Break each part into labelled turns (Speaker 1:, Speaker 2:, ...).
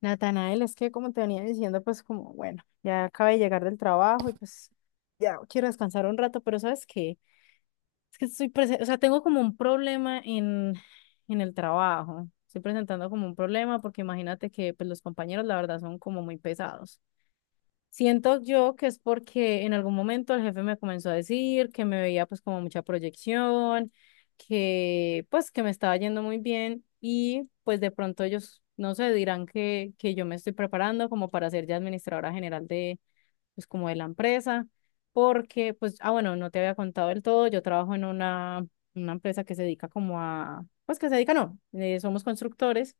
Speaker 1: Natanael, es que como te venía diciendo, pues como, bueno, ya acabé de llegar del trabajo y pues ya quiero descansar un rato, pero ¿sabes qué? Es que o sea, tengo como un problema en el trabajo. Estoy presentando como un problema porque imagínate que pues los compañeros la verdad son como muy pesados. Siento yo que es porque en algún momento el jefe me comenzó a decir que me veía pues como mucha proyección, que pues que me estaba yendo muy bien y pues de pronto ellos, no sé, dirán que yo me estoy preparando como para ser ya administradora general de pues como de la empresa, porque pues, ah bueno, no te había contado del todo, yo trabajo en una empresa que se dedica como a, pues que se dedica, no, somos constructores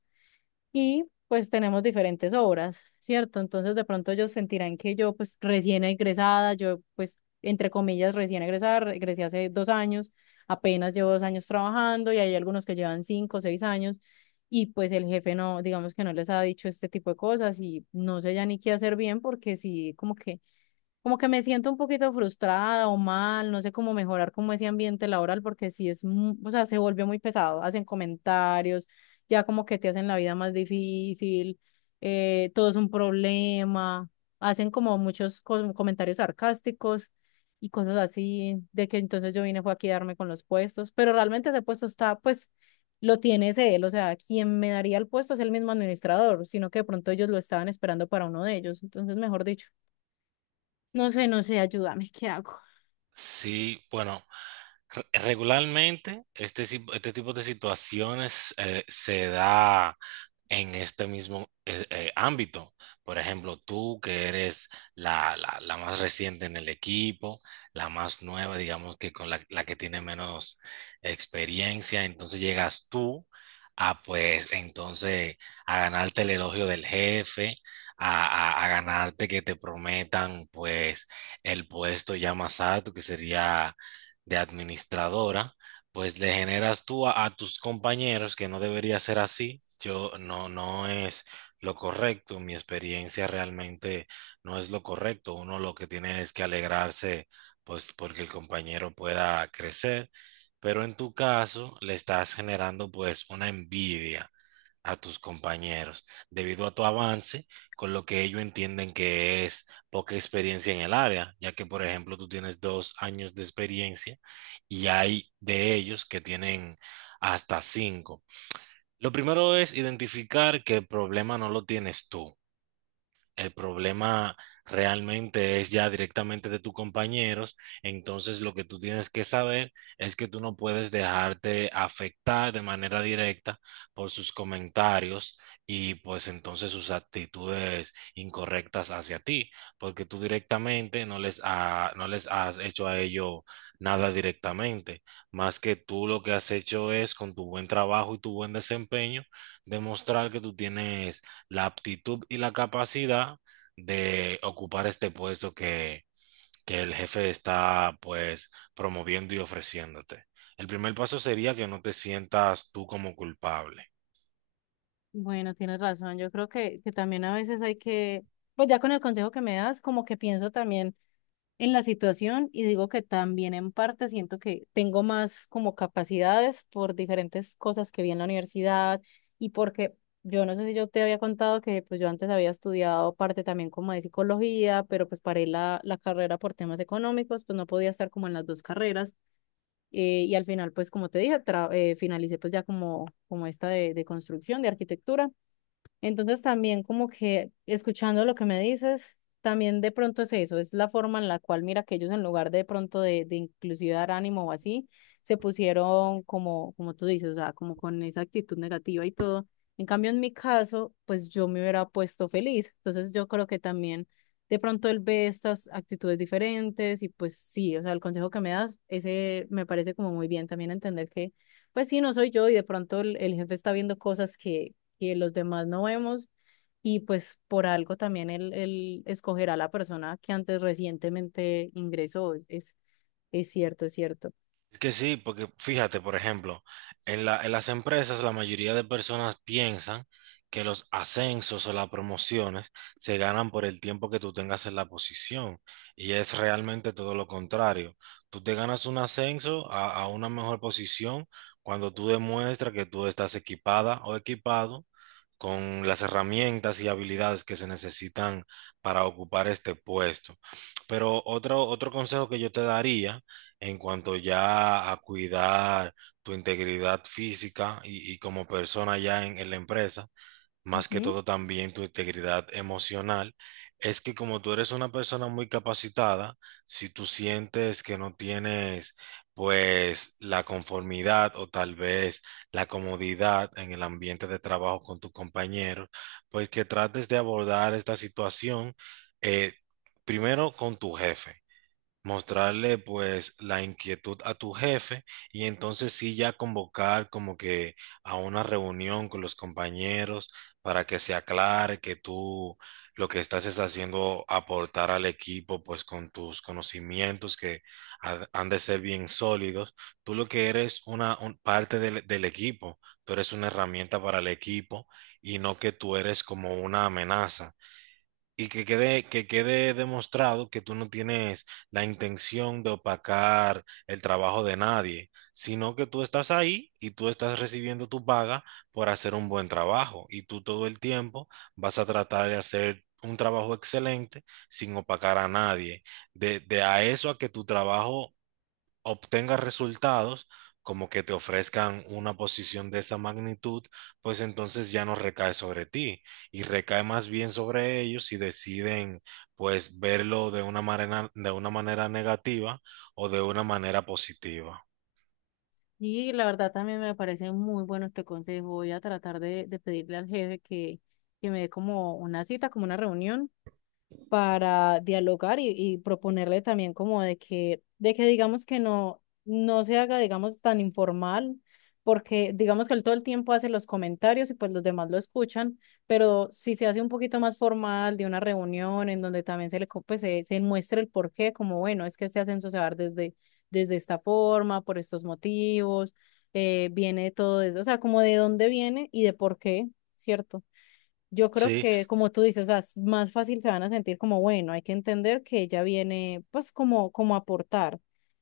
Speaker 1: y pues tenemos diferentes obras, ¿cierto? Entonces de pronto ellos sentirán que yo pues recién egresada, yo pues entre comillas recién egresada, egresé hace 2 años, apenas llevo 2 años trabajando y hay algunos que llevan 5 o 6 años y pues el jefe no, digamos que no les ha dicho este tipo de cosas y no sé ya ni qué hacer bien porque sí, como que me siento un poquito frustrada o mal, no sé cómo mejorar como ese ambiente laboral porque sí es, o sea, se vuelve muy pesado, hacen comentarios, ya como que te hacen la vida más difícil, todo es un problema, hacen como muchos comentarios sarcásticos y cosas así, de que entonces yo vine fue a quedarme con los puestos, pero realmente ese puesto está, pues, lo tiene es él, o sea, quien me daría el puesto es el mismo administrador, sino que de pronto ellos lo estaban esperando para uno de ellos, entonces, mejor dicho. No sé, no sé, ayúdame, ¿qué hago?
Speaker 2: Sí, bueno, regularmente este tipo de situaciones se da en este mismo ámbito. Por ejemplo, tú que eres la más reciente en el equipo, la más nueva, digamos que con la que tiene menos experiencia, entonces llegas tú a pues entonces a ganarte el elogio del jefe, a, a ganarte que te prometan pues el puesto ya más alto que sería de administradora, pues le generas tú a tus compañeros que no debería ser así. Yo no, no es lo correcto. Mi experiencia realmente no es lo correcto. Uno lo que tiene es que alegrarse, pues porque el compañero pueda crecer. Pero en tu caso le estás generando pues una envidia a tus compañeros debido a tu avance, con lo que ellos entienden que es poca experiencia en el área, ya que por ejemplo tú tienes 2 años de experiencia y hay de ellos que tienen hasta 5. Lo primero es identificar que el problema no lo tienes tú, el problema realmente es ya directamente de tus compañeros. Entonces lo que tú tienes que saber es que tú no puedes dejarte afectar de manera directa por sus comentarios y pues entonces sus actitudes incorrectas hacia ti, porque tú directamente no les, no les has hecho a ellos nada directamente, más que tú lo que has hecho es con tu buen trabajo y tu buen desempeño demostrar que tú tienes la aptitud y la capacidad de ocupar este puesto que el jefe está pues promoviendo y ofreciéndote. El primer paso sería que no te sientas tú como culpable.
Speaker 1: Bueno, tienes razón, yo creo que también a veces hay que, pues ya con el consejo que me das, como que pienso también en la situación y digo que también en parte siento que tengo más como capacidades por diferentes cosas que vi en la universidad y porque yo no sé si yo te había contado que pues yo antes había estudiado parte también como de psicología, pero pues paré la carrera por temas económicos, pues no podía estar como en las dos carreras. Y al final, pues como te dije, finalicé pues ya como esta de construcción, de arquitectura. Entonces también como que escuchando lo que me dices, también de pronto es eso, es la forma en la cual mira que ellos en lugar de pronto de inclusive dar ánimo o así, se pusieron como tú dices, o sea, como con esa actitud negativa y todo. En cambio, en mi caso, pues yo me hubiera puesto feliz. Entonces yo creo que también de pronto él ve estas actitudes diferentes y pues sí, o sea, el consejo que me das, ese me parece como muy bien también entender que pues sí, no soy yo y de pronto el jefe está viendo cosas que los demás no vemos y pues por algo también él escogerá a la persona que antes recientemente ingresó. Es cierto, es cierto.
Speaker 2: Es que sí, porque fíjate, por ejemplo, en las empresas la mayoría de personas piensan que los ascensos o las promociones se ganan por el tiempo que tú tengas en la posición, y es realmente todo lo contrario. Tú te ganas un ascenso a una mejor posición cuando tú demuestras que tú estás equipada o equipado con las herramientas y habilidades que se necesitan para ocupar este puesto. Pero otro consejo que yo te daría en cuanto ya a cuidar tu integridad física y como persona ya en la empresa, más que
Speaker 1: Ujú.
Speaker 2: todo también tu integridad emocional, es que como tú eres una persona muy capacitada, si tú sientes que no tienes pues la conformidad o tal vez la comodidad en el ambiente de trabajo con tus compañeros, pues que trates de abordar esta situación eh, primero con tu jefe, mostrarle pues la inquietud a tu jefe, y entonces sí ya convocar como que a una reunión con los compañeros para que se aclare que tú lo que estás es haciendo aportar al equipo pues con tus conocimientos que han de ser bien sólidos. Tú lo que eres una parte del equipo, tú eres una herramienta para el equipo y no que tú eres como una amenaza. Y que que quede demostrado que tú no tienes la intención de opacar el trabajo de nadie, sino que tú estás ahí y tú estás recibiendo tu paga por hacer un buen trabajo. Y tú todo el tiempo vas a tratar de hacer un trabajo excelente sin opacar a nadie. De a eso a que tu trabajo obtengas resultados, como que te ofrezcan una posición de esa magnitud, pues entonces ya no recae sobre ti y recae más bien sobre ellos, y deciden pues verlo de una manera negativa o de una manera positiva.
Speaker 1: Y la verdad también me parece muy bueno este consejo. Voy a tratar de pedirle al jefe que me dé como una cita, como una reunión para dialogar y proponerle también como de que digamos que no, no se haga, digamos, tan informal, porque digamos que él todo el tiempo hace los comentarios y pues los demás lo escuchan, pero si se hace un poquito más formal de una reunión en donde también pues, se muestra el porqué, como bueno, es que este ascenso se va a dar desde esta forma, por estos motivos, viene todo desde, o sea, como de dónde viene y de por qué, ¿cierto? Yo creo
Speaker 2: Sí,
Speaker 1: que, como tú dices, o sea, es más fácil se van a sentir como, bueno, hay que entender que ella viene, pues, como a aportar.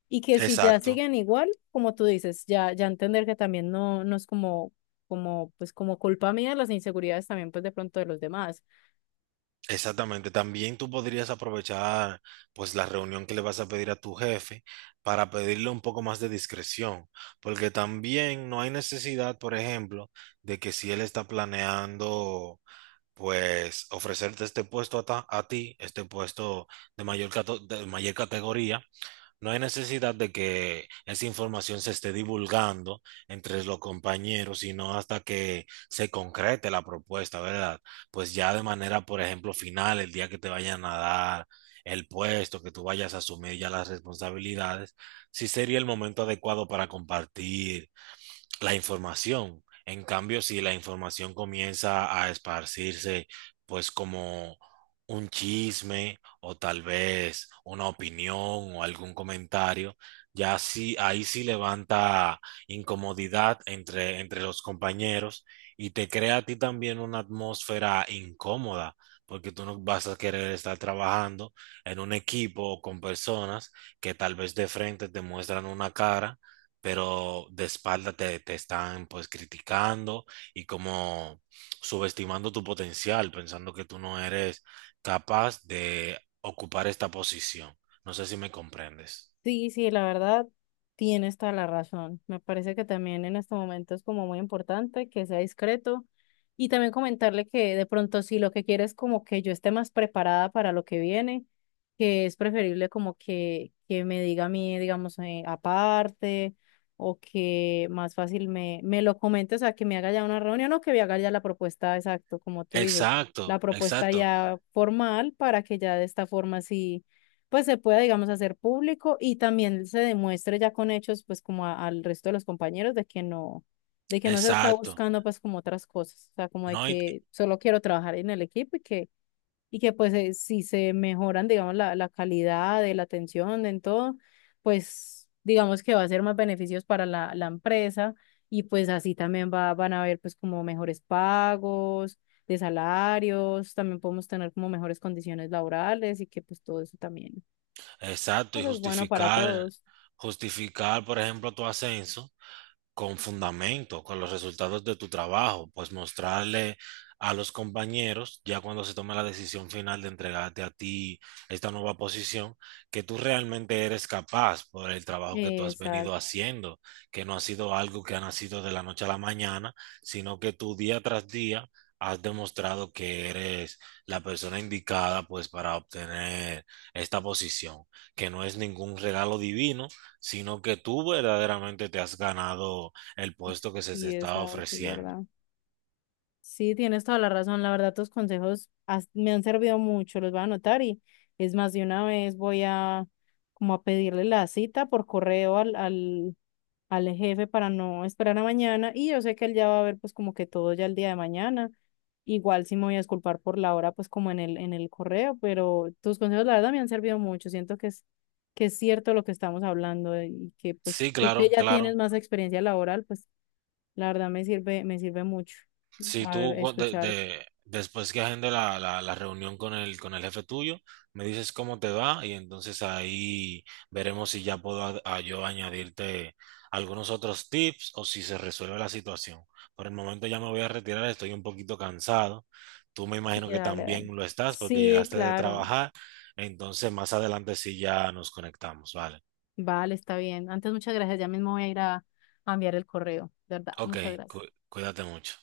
Speaker 1: Y que si ya
Speaker 2: exacto.
Speaker 1: siguen igual, como tú dices, ya, ya entender que también no, no es como, como, pues, como culpa mía las inseguridades también, pues, de pronto de los demás.
Speaker 2: Exactamente, también tú podrías aprovechar pues la reunión que le vas a pedir a tu jefe para pedirle un poco más de discreción, porque también no hay necesidad, por ejemplo, de que si él está planeando pues ofrecerte este puesto a ti, este puesto de de mayor categoría. No hay necesidad de que esa información se esté divulgando entre los compañeros, sino hasta que se concrete la propuesta, ¿verdad? Pues ya de manera, por ejemplo, final, el día que te vayan a dar el puesto, que tú vayas a asumir ya las responsabilidades, sí sería el momento adecuado para compartir la información. En cambio, si la información comienza a esparcirse, pues como un chisme o tal vez una opinión o algún comentario, ya sí, ahí sí levanta incomodidad entre los compañeros, y te crea a ti también una atmósfera incómoda, porque tú no vas a querer estar trabajando en un equipo o con personas que tal vez de frente te muestran una cara pero de espalda te están pues criticando y como subestimando tu potencial, pensando que tú no eres capaz de ocupar esta posición. No sé si me comprendes.
Speaker 1: Sí, sí, la verdad, tienes toda la razón. Me parece que también en este momento es como muy importante que sea discreto y también comentarle que de pronto si lo que quiere es como que yo esté más preparada para lo que viene, que es preferible como que, me diga a mí, digamos, aparte o que más fácil me lo comente, o sea, que me haga ya una reunión o que me haga ya la propuesta, exacto, como tú dices, la
Speaker 2: Exacto,
Speaker 1: propuesta
Speaker 2: exacto,
Speaker 1: ya formal para que ya de esta forma sí pues se pueda, digamos, hacer público y también se demuestre ya con hechos, pues como al resto de los compañeros de que no se está
Speaker 2: exacto.
Speaker 1: buscando pues como otras cosas, o sea, como de
Speaker 2: No, y,
Speaker 1: que solo quiero trabajar en el equipo y que pues si se mejoran, digamos, la calidad de la atención en todo, pues digamos que va a ser más beneficios para la empresa y pues así también van a haber pues como mejores pagos. De salarios, también podemos tener como mejores condiciones laborales y que pues todo eso también
Speaker 2: exacto,
Speaker 1: pues
Speaker 2: y
Speaker 1: es bueno para
Speaker 2: justificar,
Speaker 1: todos.
Speaker 2: justificar, por ejemplo, tu ascenso con fundamento, con los resultados de tu trabajo, pues mostrarle a los compañeros, ya cuando se tome la decisión final de entregarte a ti esta nueva posición, que tú realmente eres capaz por el trabajo que tú has
Speaker 1: Exacto,
Speaker 2: venido haciendo, que no ha sido algo que ha nacido de la noche a la mañana, sino que tú día tras día has demostrado que eres la persona indicada pues para obtener esta posición, que no es ningún regalo divino, sino que tú verdaderamente te has ganado el puesto que se te
Speaker 1: sí,
Speaker 2: estaba
Speaker 1: exacto, es
Speaker 2: ofreciendo.
Speaker 1: verdad. Sí, tienes toda la razón. La verdad, tus consejos me han servido mucho, los voy a anotar y es más, de una vez voy a como a pedirle la cita por correo al jefe para no esperar a mañana y yo sé que él ya va a ver pues como que todo ya el día de mañana. Igual sí me voy a disculpar por la hora pues como en el correo, pero tus consejos la verdad me han servido mucho. Siento que que es cierto lo que estamos hablando, y que pues
Speaker 2: Sí,
Speaker 1: tú
Speaker 2: claro,
Speaker 1: que ya tienes
Speaker 2: claro.
Speaker 1: más experiencia laboral, pues la verdad me sirve mucho.
Speaker 2: Si
Speaker 1: A ver,
Speaker 2: tú
Speaker 1: escucharte.
Speaker 2: después que agende la reunión con el jefe tuyo, me dices cómo te va, y entonces ahí veremos si ya puedo a yo añadirte algunos otros tips, o si se resuelve la situación. Por el momento ya me voy a retirar, estoy un poquito cansado. Tú me imagino
Speaker 1: Sí,
Speaker 2: que
Speaker 1: dale, dale.
Speaker 2: también lo estás porque
Speaker 1: Sí,
Speaker 2: llegaste de
Speaker 1: claro.
Speaker 2: trabajar. Entonces más adelante sí ya nos conectamos, ¿vale?
Speaker 1: Vale, está bien. Antes muchas gracias. Ya mismo voy a ir a enviar el correo. De verdad,
Speaker 2: Ok,
Speaker 1: muchas gracias.
Speaker 2: cuídate mucho.